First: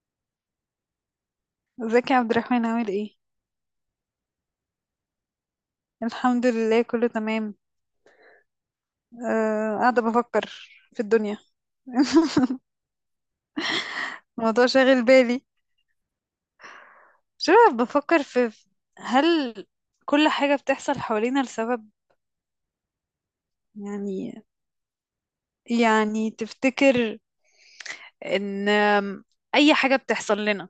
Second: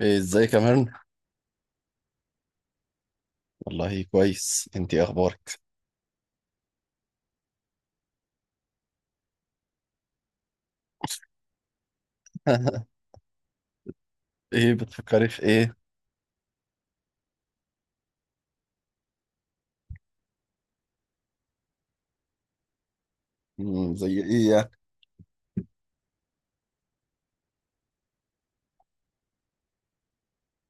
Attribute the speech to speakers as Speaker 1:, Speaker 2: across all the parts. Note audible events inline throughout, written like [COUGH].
Speaker 1: إيه، ازيك يا ميرن؟
Speaker 2: ازيك يا عبد الرحمن عامل ايه؟
Speaker 1: والله كويس، انتي إيه اخبارك؟
Speaker 2: الحمد لله كله تمام. أه، قاعدة بفكر في الدنيا. [LAUGHS]
Speaker 1: [LAUGHS]
Speaker 2: الموضوع
Speaker 1: ايه
Speaker 2: شاغل
Speaker 1: بتفكري في
Speaker 2: بالي.
Speaker 1: ايه؟
Speaker 2: شو بفكر هل كل حاجة بتحصل حوالينا لسبب؟
Speaker 1: مم، زي
Speaker 2: يعني
Speaker 1: ايه يعني؟
Speaker 2: يعني تفتكر ان اي حاجة بتحصل لنا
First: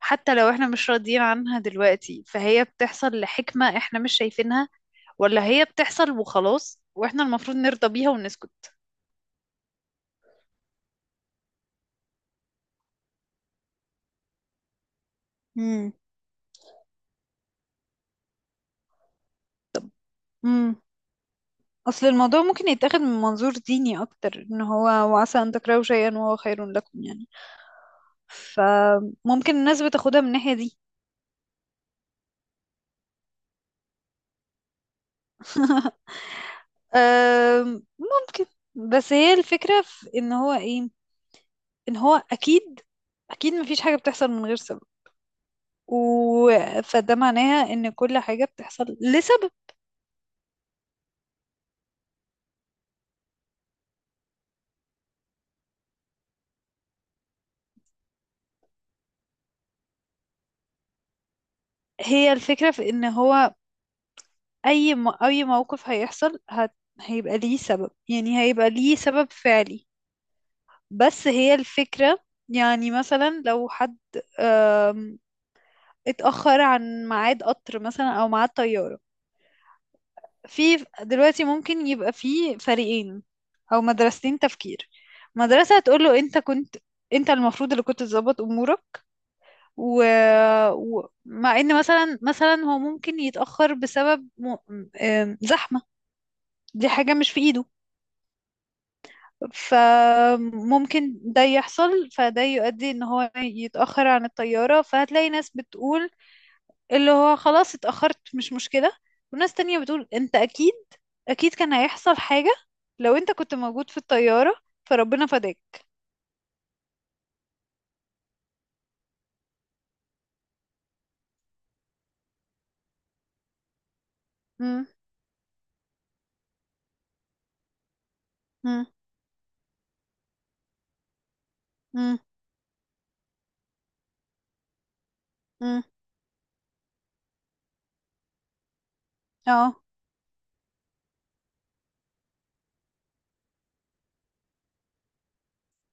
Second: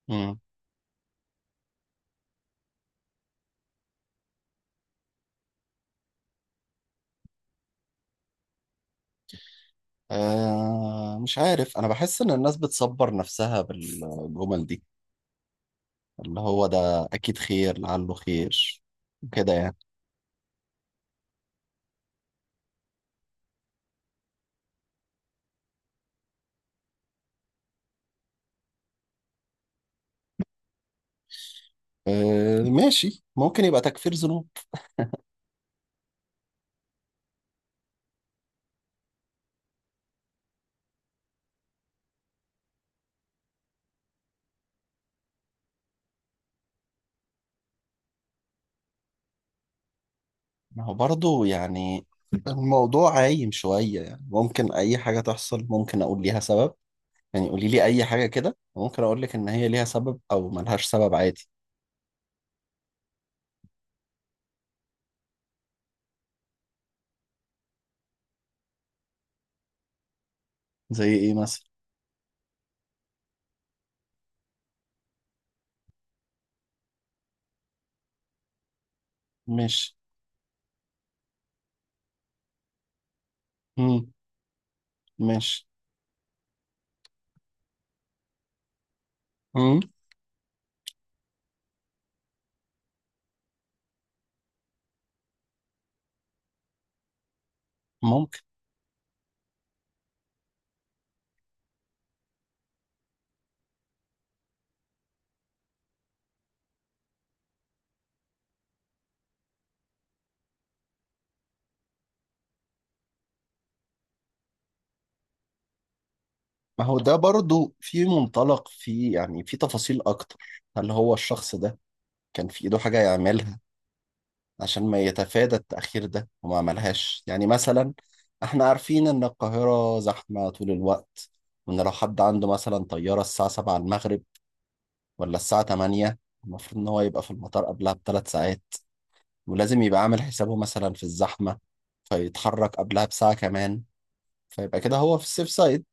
Speaker 2: حتى
Speaker 1: مم.
Speaker 2: لو احنا مش راضيين عنها دلوقتي فهي بتحصل لحكمة احنا مش شايفينها، ولا هي بتحصل وخلاص واحنا المفروض نرضى بيها ونسكت؟
Speaker 1: آه، مش عارف، انا بحس ان الناس بتصبر نفسها بالجمل دي اللي هو ده اكيد خير، لعله خير، كده يعني.
Speaker 2: مم. اصل الموضوع ممكن يتاخد من منظور ديني اكتر، ان هو وعسى ان تكرهوا شيئا وهو خير لكم، يعني فممكن الناس بتاخدها من الناحية دي.
Speaker 1: آه ماشي، ممكن يبقى تكفير ذنوب.
Speaker 2: ممكن. بس هي الفكرة في ان هو ايه؟ ان هو اكيد، اكيد مفيش حاجة بتحصل من غير سبب، و... فده معناها ان كل حاجة بتحصل لسبب.
Speaker 1: ما هو برضه يعني الموضوع عايم شوية، يعني ممكن اي حاجة تحصل ممكن اقول ليها سبب. يعني قولي لي اي حاجة كده ممكن اقول لك ان هي ليها سبب او ملهاش سبب عادي.
Speaker 2: هي الفكرة في ان هو اي موقف هيحصل، هيبقى ليه سبب، يعني هيبقى ليه سبب فعلي.
Speaker 1: زي
Speaker 2: بس
Speaker 1: ايه
Speaker 2: هي
Speaker 1: مثلا؟
Speaker 2: الفكرة، يعني مثلا لو حد آم، اتأخر عن ميعاد قطر مثلا أو ميعاد طيارة،
Speaker 1: مش.
Speaker 2: في دلوقتي ممكن يبقى في فريقين أو
Speaker 1: مم.
Speaker 2: مدرستين تفكير.
Speaker 1: مش.
Speaker 2: مدرسة هتقول له أنت كنت، أنت المفروض اللي كنت تظبط أمورك
Speaker 1: مم.
Speaker 2: و... مع إن مثلا هو ممكن يتأخر بسبب زحمة، دي حاجة مش في إيده،
Speaker 1: ممكن.
Speaker 2: فممكن ده يحصل فده يؤدي ان هو يتأخر عن الطيارة. فهتلاقي ناس بتقول اللي هو خلاص اتأخرت مش مشكلة، وناس تانية بتقول انت اكيد، اكيد كان هيحصل حاجة لو انت كنت موجود في الطيارة فربنا فداك.
Speaker 1: ما هو ده برضو في منطلق، في يعني في تفاصيل اكتر. هل هو الشخص ده كان في ايده حاجة يعملها عشان
Speaker 2: مم،
Speaker 1: ما يتفادى التأخير ده وما عملهاش؟ يعني مثلا احنا
Speaker 2: مم،
Speaker 1: عارفين ان القاهرة زحمة طول الوقت، وان لو
Speaker 2: مم،
Speaker 1: حد عنده مثلا طيارة الساعة 7 المغرب ولا الساعة
Speaker 2: مم،
Speaker 1: 8، المفروض ان هو يبقى في المطار قبلها ب3 ساعات،
Speaker 2: اه،
Speaker 1: ولازم يبقى عامل حسابه مثلا في الزحمة فيتحرك قبلها بساعة كمان، فيبقى كده هو في السيف سايد.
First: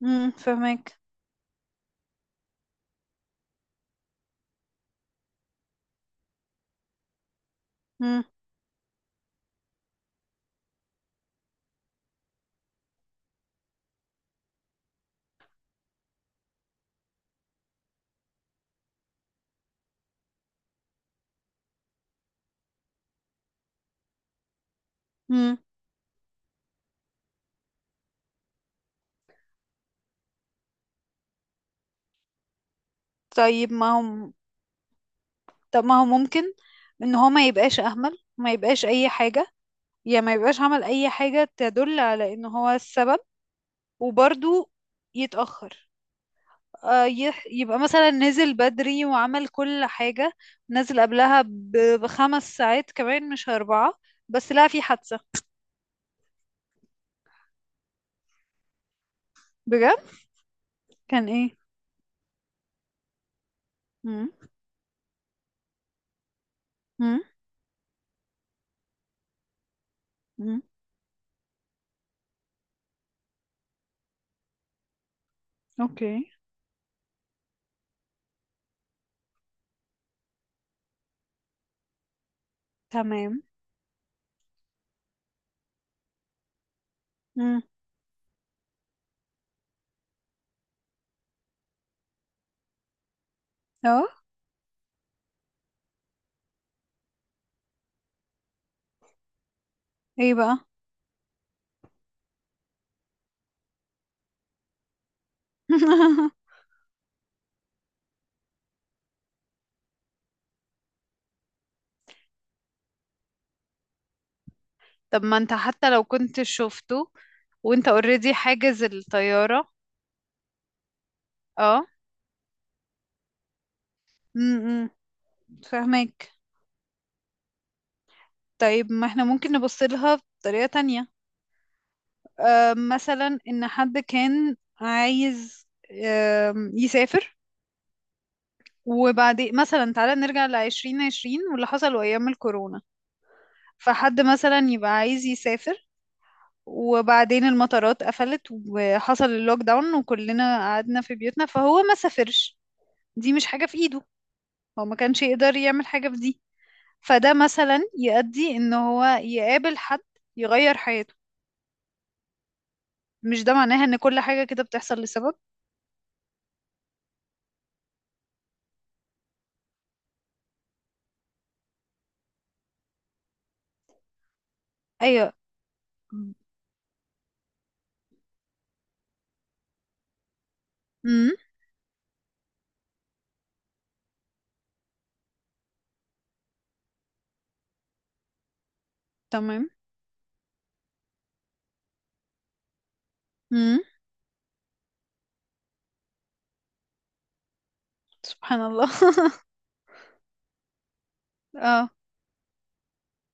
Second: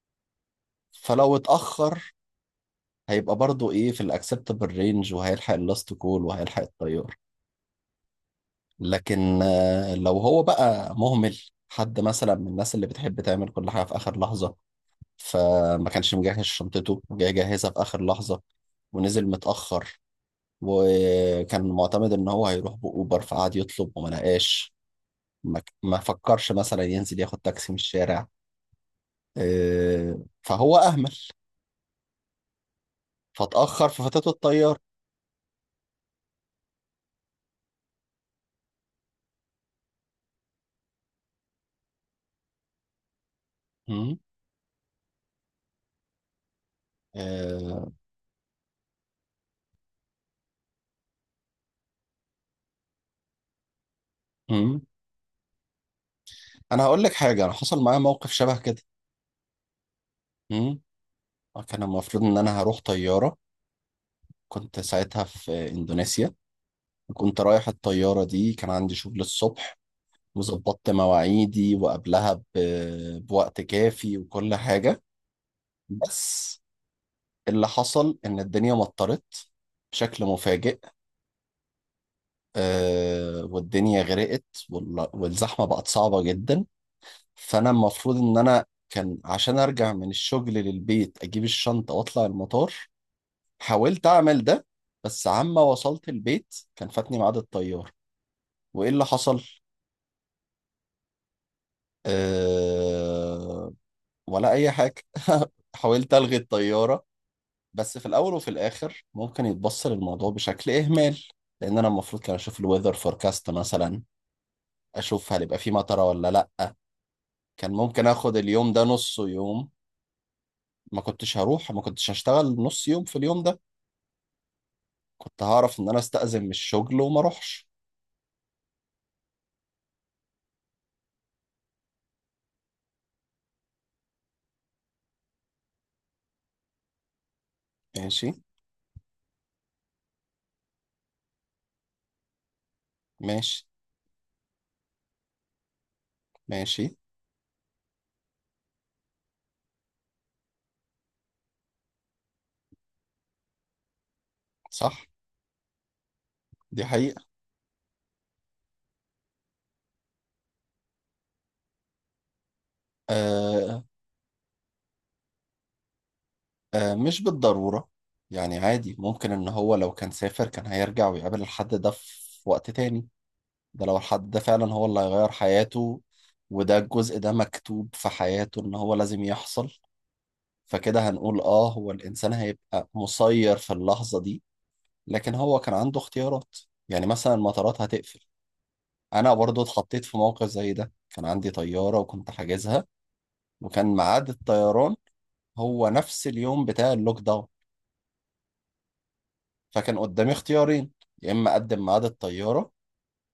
Speaker 2: مم، فهمك.
Speaker 1: فلو اتأخر هيبقى برضو ايه في الاكسبتابل رينج وهيلحق اللاست كول وهيلحق الطيار.
Speaker 2: مم،
Speaker 1: لكن آه، لو هو بقى مهمل، حد مثلا من الناس اللي بتحب تعمل كل حاجة في آخر لحظة، فما كانش مجهز شنطته، جاي جاهزة في آخر لحظة، ونزل متأخر، وكان معتمد إن هو هيروح بأوبر فقعد يطلب وما لقاش.
Speaker 2: مم.
Speaker 1: ما فكرش مثلا ينزل ياخد تاكسي من الشارع. آه، فهو أهمل
Speaker 2: طيب
Speaker 1: فاتأخر
Speaker 2: ما
Speaker 1: ففاتته
Speaker 2: هم
Speaker 1: الطيارة.
Speaker 2: طب ما هو ممكن ان هو ما يبقاش اهمل، ما يبقاش اي حاجة، يا ما يبقاش عمل اي حاجة تدل على ان هو السبب،
Speaker 1: مم.
Speaker 2: وبرضو يتأخر. يبقى
Speaker 1: آه،
Speaker 2: مثلا نزل بدري وعمل كل حاجة، نزل قبلها ب5 ساعات كمان مش 4، بس لا
Speaker 1: مم.
Speaker 2: في حادثة.
Speaker 1: انا هقول لك حاجه، انا حصل معايا موقف شبه كده.
Speaker 2: بجد؟
Speaker 1: مم.
Speaker 2: كان ايه؟
Speaker 1: كان المفروض ان انا هروح طياره،
Speaker 2: مم.
Speaker 1: كنت ساعتها في اندونيسيا.
Speaker 2: مم.
Speaker 1: كنت رايح الطياره دي، كان عندي شغل الصبح
Speaker 2: مم.
Speaker 1: وظبطت مواعيدي وقبلها بوقت كافي وكل حاجه.
Speaker 2: اوكي.
Speaker 1: بس اللي حصل ان الدنيا مطرت بشكل مفاجئ،
Speaker 2: تمام.
Speaker 1: آه والدنيا غرقت. والزحمه بقت صعبه جدا.
Speaker 2: مم.
Speaker 1: فانا المفروض ان انا كان عشان ارجع من الشغل للبيت اجيب الشنطه واطلع المطار.
Speaker 2: اه.
Speaker 1: حاولت اعمل ده، بس عما وصلت البيت كان فاتني ميعاد الطيار. وايه اللي حصل؟
Speaker 2: ايه بقى؟
Speaker 1: أه... ولا اي حاجه. [LAUGHS] حاولت الغي
Speaker 2: [LAUGHS]
Speaker 1: الطياره، بس في الاول وفي الاخر ممكن يتبص للموضوع بشكل اهمال، لان انا المفروض كان اشوف الويذر فوركاست مثلا،
Speaker 2: طب
Speaker 1: اشوف
Speaker 2: ما
Speaker 1: هل
Speaker 2: انت
Speaker 1: يبقى في
Speaker 2: حتى
Speaker 1: مطره
Speaker 2: لو
Speaker 1: ولا
Speaker 2: كنت
Speaker 1: لا.
Speaker 2: شفته
Speaker 1: كان
Speaker 2: وانت
Speaker 1: ممكن
Speaker 2: اوريدي
Speaker 1: اخد اليوم ده
Speaker 2: حاجز
Speaker 1: نصه يوم.
Speaker 2: الطيارة.
Speaker 1: ما كنتش هروح، ما
Speaker 2: اه.
Speaker 1: كنتش هشتغل نص يوم في اليوم ده،
Speaker 2: امم.
Speaker 1: كنت هعرف ان انا
Speaker 2: فاهمك.
Speaker 1: استأذن من الشغل وما اروحش.
Speaker 2: طيب ما احنا ممكن نبص لها بطريقة تانية. مثلا ان حد كان عايز، يسافر،
Speaker 1: ماشي.
Speaker 2: وبعدين مثلا تعالى نرجع ل2020 واللي حصل ايام الكورونا.
Speaker 1: ماشي.
Speaker 2: فحد مثلا يبقى عايز يسافر
Speaker 1: ماشي.
Speaker 2: وبعدين المطارات قفلت وحصل اللوك داون وكلنا قعدنا في بيوتنا فهو ما سافرش. دي مش حاجة في ايده. هو ما
Speaker 1: صح.
Speaker 2: كانش يقدر يعمل حاجة في دي.
Speaker 1: دي حقيقة.
Speaker 2: فده مثلا يؤدي ان هو يقابل حد يغير حياته. مش ده
Speaker 1: آه.
Speaker 2: معناها ان كل حاجة كده بتحصل لسبب؟
Speaker 1: آه، مش بالضرورة. يعني عادي ممكن ان هو لو كان سافر كان هيرجع ويقابل الحد ده في وقت تاني، ده لو الحد ده فعلا هو اللي هيغير
Speaker 2: ايوه.
Speaker 1: حياته، وده الجزء ده مكتوب في حياته ان هو لازم يحصل. فكده
Speaker 2: امم.
Speaker 1: هنقول اه هو الانسان هيبقى مسير في اللحظة دي، لكن هو كان عنده اختيارات. يعني مثلا المطارات هتقفل، انا برضو
Speaker 2: تمام.
Speaker 1: اتحطيت في موقف زي ده، كان عندي طيارة وكنت حاجزها، وكان ميعاد الطيران هو نفس اليوم بتاع اللوك داون.
Speaker 2: سبحان الله.
Speaker 1: فكان قدامي اختيارين، يا اما
Speaker 2: [LAUGHS]
Speaker 1: اقدم
Speaker 2: اه.
Speaker 1: ميعاد الطيارة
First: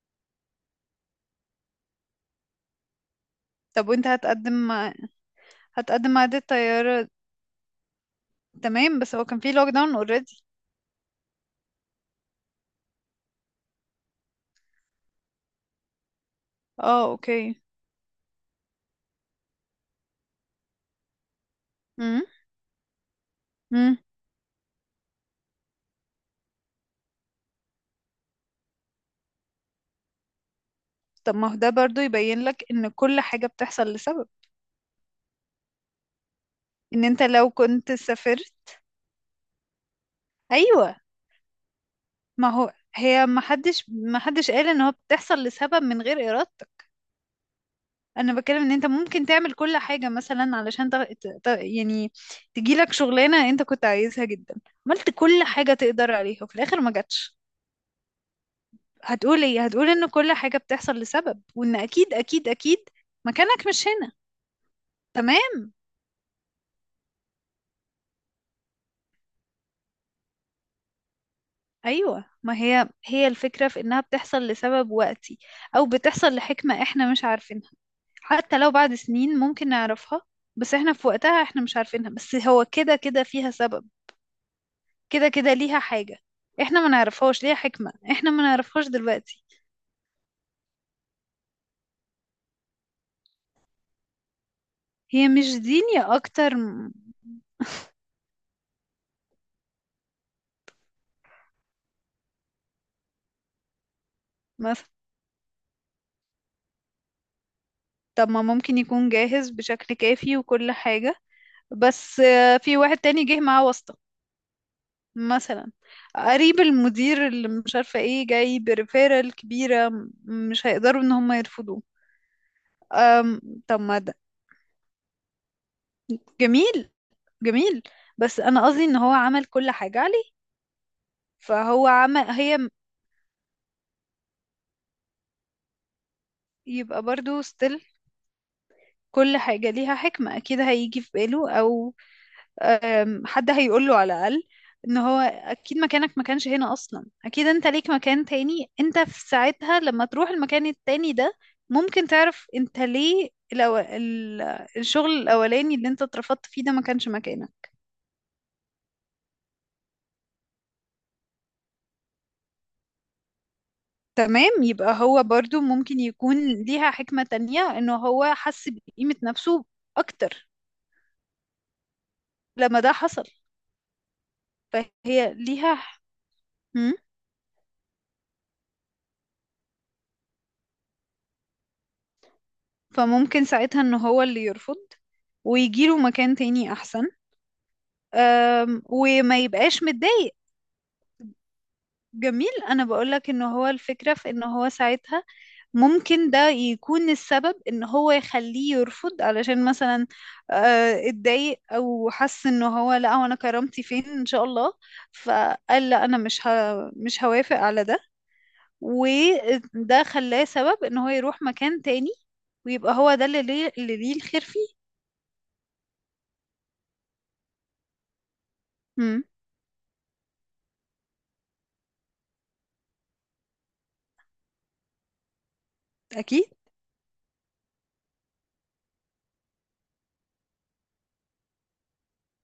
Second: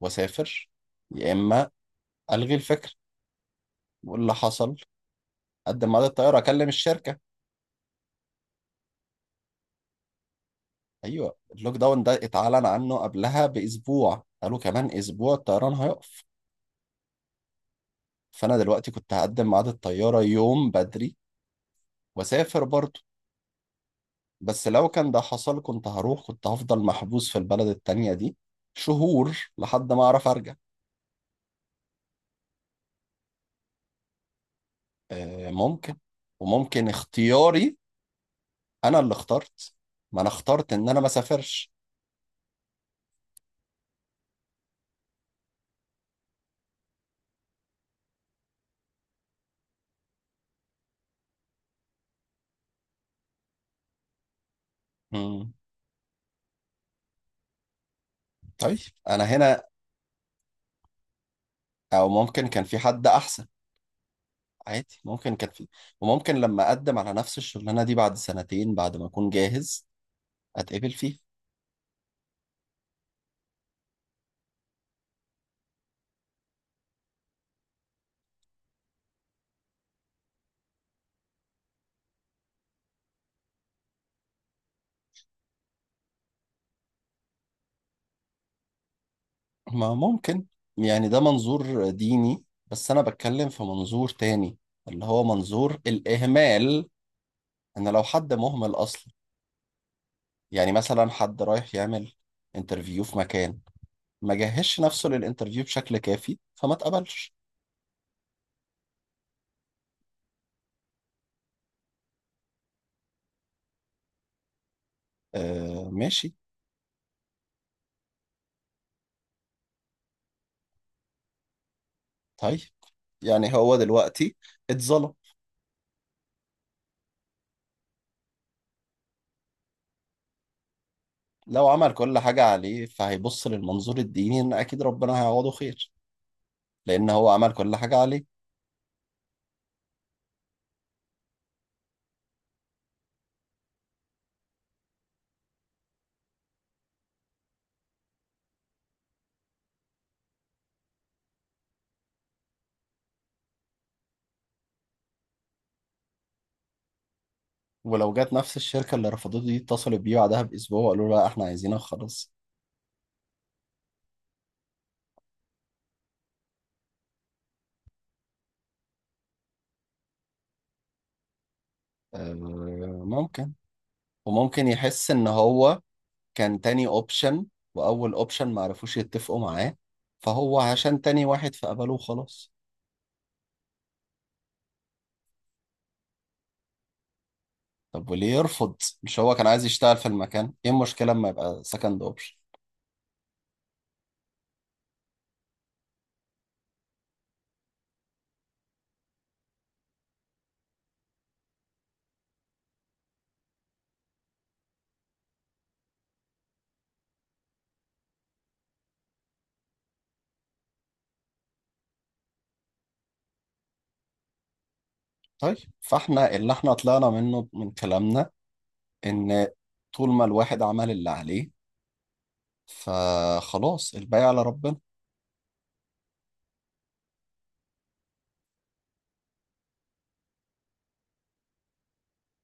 Speaker 1: واسافر، يا اما الغي الفكرة.
Speaker 2: طب وانت
Speaker 1: واللي
Speaker 2: هتقدم
Speaker 1: حصل،
Speaker 2: مع،
Speaker 1: اقدم ميعاد
Speaker 2: هتقدم مع
Speaker 1: الطيارة
Speaker 2: عادة
Speaker 1: اكلم
Speaker 2: طيارة؟
Speaker 1: الشركة.
Speaker 2: تمام، بس هو كان في لوك داون اوريدي.
Speaker 1: ايوه، اللوك داون ده اتعلن عنه قبلها باسبوع، قالوا كمان اسبوع الطيران هيقف.
Speaker 2: اه. اوكي.
Speaker 1: فانا دلوقتي كنت هقدم ميعاد الطيارة يوم بدري
Speaker 2: امم.
Speaker 1: واسافر برضو،
Speaker 2: امم.
Speaker 1: بس لو كان ده حصل كنت هروح، كنت هفضل محبوس في البلد التانية دي شهور لحد ما أعرف أرجع.
Speaker 2: طب ما هو ده برضو يبين لك ان كل حاجة بتحصل لسبب.
Speaker 1: آه، ممكن. وممكن
Speaker 2: ان انت لو
Speaker 1: اختياري،
Speaker 2: كنت سافرت.
Speaker 1: أنا اللي اخترت، ما أنا اخترت إن
Speaker 2: ايوه.
Speaker 1: أنا ما سافرش.
Speaker 2: ما هو هي ما حدش قال ان هو بتحصل لسبب من غير ارادتك. انا بتكلم ان انت ممكن تعمل كل حاجة مثلا علشان يعني تجيلك شغلانة انت كنت عايزها جدا، عملت كل
Speaker 1: مم.
Speaker 2: حاجة تقدر عليها وفي الاخر ما جاتش.
Speaker 1: طيب. أنا
Speaker 2: هتقول ايه؟
Speaker 1: هنا،
Speaker 2: هتقول ان كل حاجة بتحصل لسبب، وان
Speaker 1: أو
Speaker 2: اكيد،
Speaker 1: ممكن
Speaker 2: اكيد،
Speaker 1: كان في
Speaker 2: اكيد
Speaker 1: حد أحسن.
Speaker 2: مكانك مش هنا.
Speaker 1: عادي، ممكن كان في.
Speaker 2: تمام.
Speaker 1: وممكن لما أقدم على نفس الشغلانة دي بعد سنتين بعد ما أكون جاهز أتقبل فيه.
Speaker 2: ايوه، ما هي هي الفكرة في انها بتحصل لسبب وقتي، او بتحصل لحكمة احنا مش عارفينها. حتى لو بعد سنين ممكن نعرفها، بس احنا في وقتها احنا مش عارفينها. بس هو كده كده فيها سبب، كده كده ليها حاجة، احنا ما نعرفهاش. ليها حكمة احنا ما نعرفهاش دلوقتي.
Speaker 1: ما ممكن. يعني ده منظور ديني، بس أنا بتكلم في منظور تاني، اللي هو
Speaker 2: هي مش
Speaker 1: منظور
Speaker 2: دين، يا اكتر
Speaker 1: الإهمال. ان لو حد مهمل اصلا، يعني مثلا حد رايح يعمل انترفيو في مكان، ما جهزش
Speaker 2: مثلا.
Speaker 1: نفسه للانترفيو بشكل كافي فما اتقبلش.
Speaker 2: طب ما ممكن يكون جاهز بشكل كافي وكل حاجة، بس في واحد تاني جه معاه واسطة مثلا،
Speaker 1: آه ماشي.
Speaker 2: قريب المدير اللي مش عارفة ايه جاي بريفيرال كبيرة مش هيقدروا ان هم يرفضوه.
Speaker 1: طيب،
Speaker 2: أم،
Speaker 1: يعني هو
Speaker 2: طب ما ده
Speaker 1: دلوقتي اتظلم.
Speaker 2: جميل، جميل. بس انا قصدي ان هو عمل كل حاجة عليه،
Speaker 1: لو
Speaker 2: فهو
Speaker 1: عمل كل
Speaker 2: عمل
Speaker 1: حاجة عليه فهيبص للمنظور الديني ان اكيد ربنا هيعوضه خير،
Speaker 2: يبقى
Speaker 1: لان هو
Speaker 2: برضو
Speaker 1: عمل كل
Speaker 2: ستيل
Speaker 1: حاجة عليه.
Speaker 2: كل حاجة ليها حكمة اكيد هيجي في باله، او حد هيقوله على الأقل ان هو اكيد مكانك ما كانش هنا اصلا، اكيد انت ليك مكان تاني، انت في ساعتها لما تروح المكان التاني ده ممكن تعرف انت ليه الشغل الاولاني اللي انت اترفضت فيه ده ما كانش مكانك.
Speaker 1: ولو جت نفس الشركة اللي رفضته دي اتصلت بيه بعدها باسبوع وقالوا له لا احنا عايزينك خلاص.
Speaker 2: تمام يبقى هو برضو ممكن يكون ليها حكمة تانية انه هو حس بقيمة نفسه اكتر
Speaker 1: آه،
Speaker 2: لما ده حصل.
Speaker 1: ممكن. وممكن يحس ان
Speaker 2: فهي ليها.
Speaker 1: هو كان تاني
Speaker 2: هم؟
Speaker 1: اوبشن، واول اوبشن ما عرفوش يتفقوا معاه، فهو عشان تاني واحد فقبله وخلاص.
Speaker 2: فممكن ساعتها ان هو اللي يرفض ويجيله مكان تاني احسن.
Speaker 1: طب وليه يرفض؟ مش هو
Speaker 2: وما
Speaker 1: كان عايز
Speaker 2: يبقاش
Speaker 1: يشتغل في
Speaker 2: متضايق.
Speaker 1: المكان؟ ايه المشكلة اما يبقى سكند اوبشن؟
Speaker 2: جميل، انا بقولك ان هو الفكرة في ان هو ساعتها ممكن ده يكون السبب ان هو يخليه يرفض، علشان مثلا اتضايق او حس ان هو لا هو انا كرامتي فين ان شاء الله، فقال لا انا مش هوافق على ده، وده خلاه سبب ان هو يروح مكان تاني، ويبقى هو ده اللي ليه, اللي ليه الخير فيه.
Speaker 1: طيب فاحنا اللي احنا طلعنا منه من كلامنا
Speaker 2: امم.
Speaker 1: ان طول ما الواحد عمل اللي عليه فخلاص الباقي على ربنا.
Speaker 2: اكيد.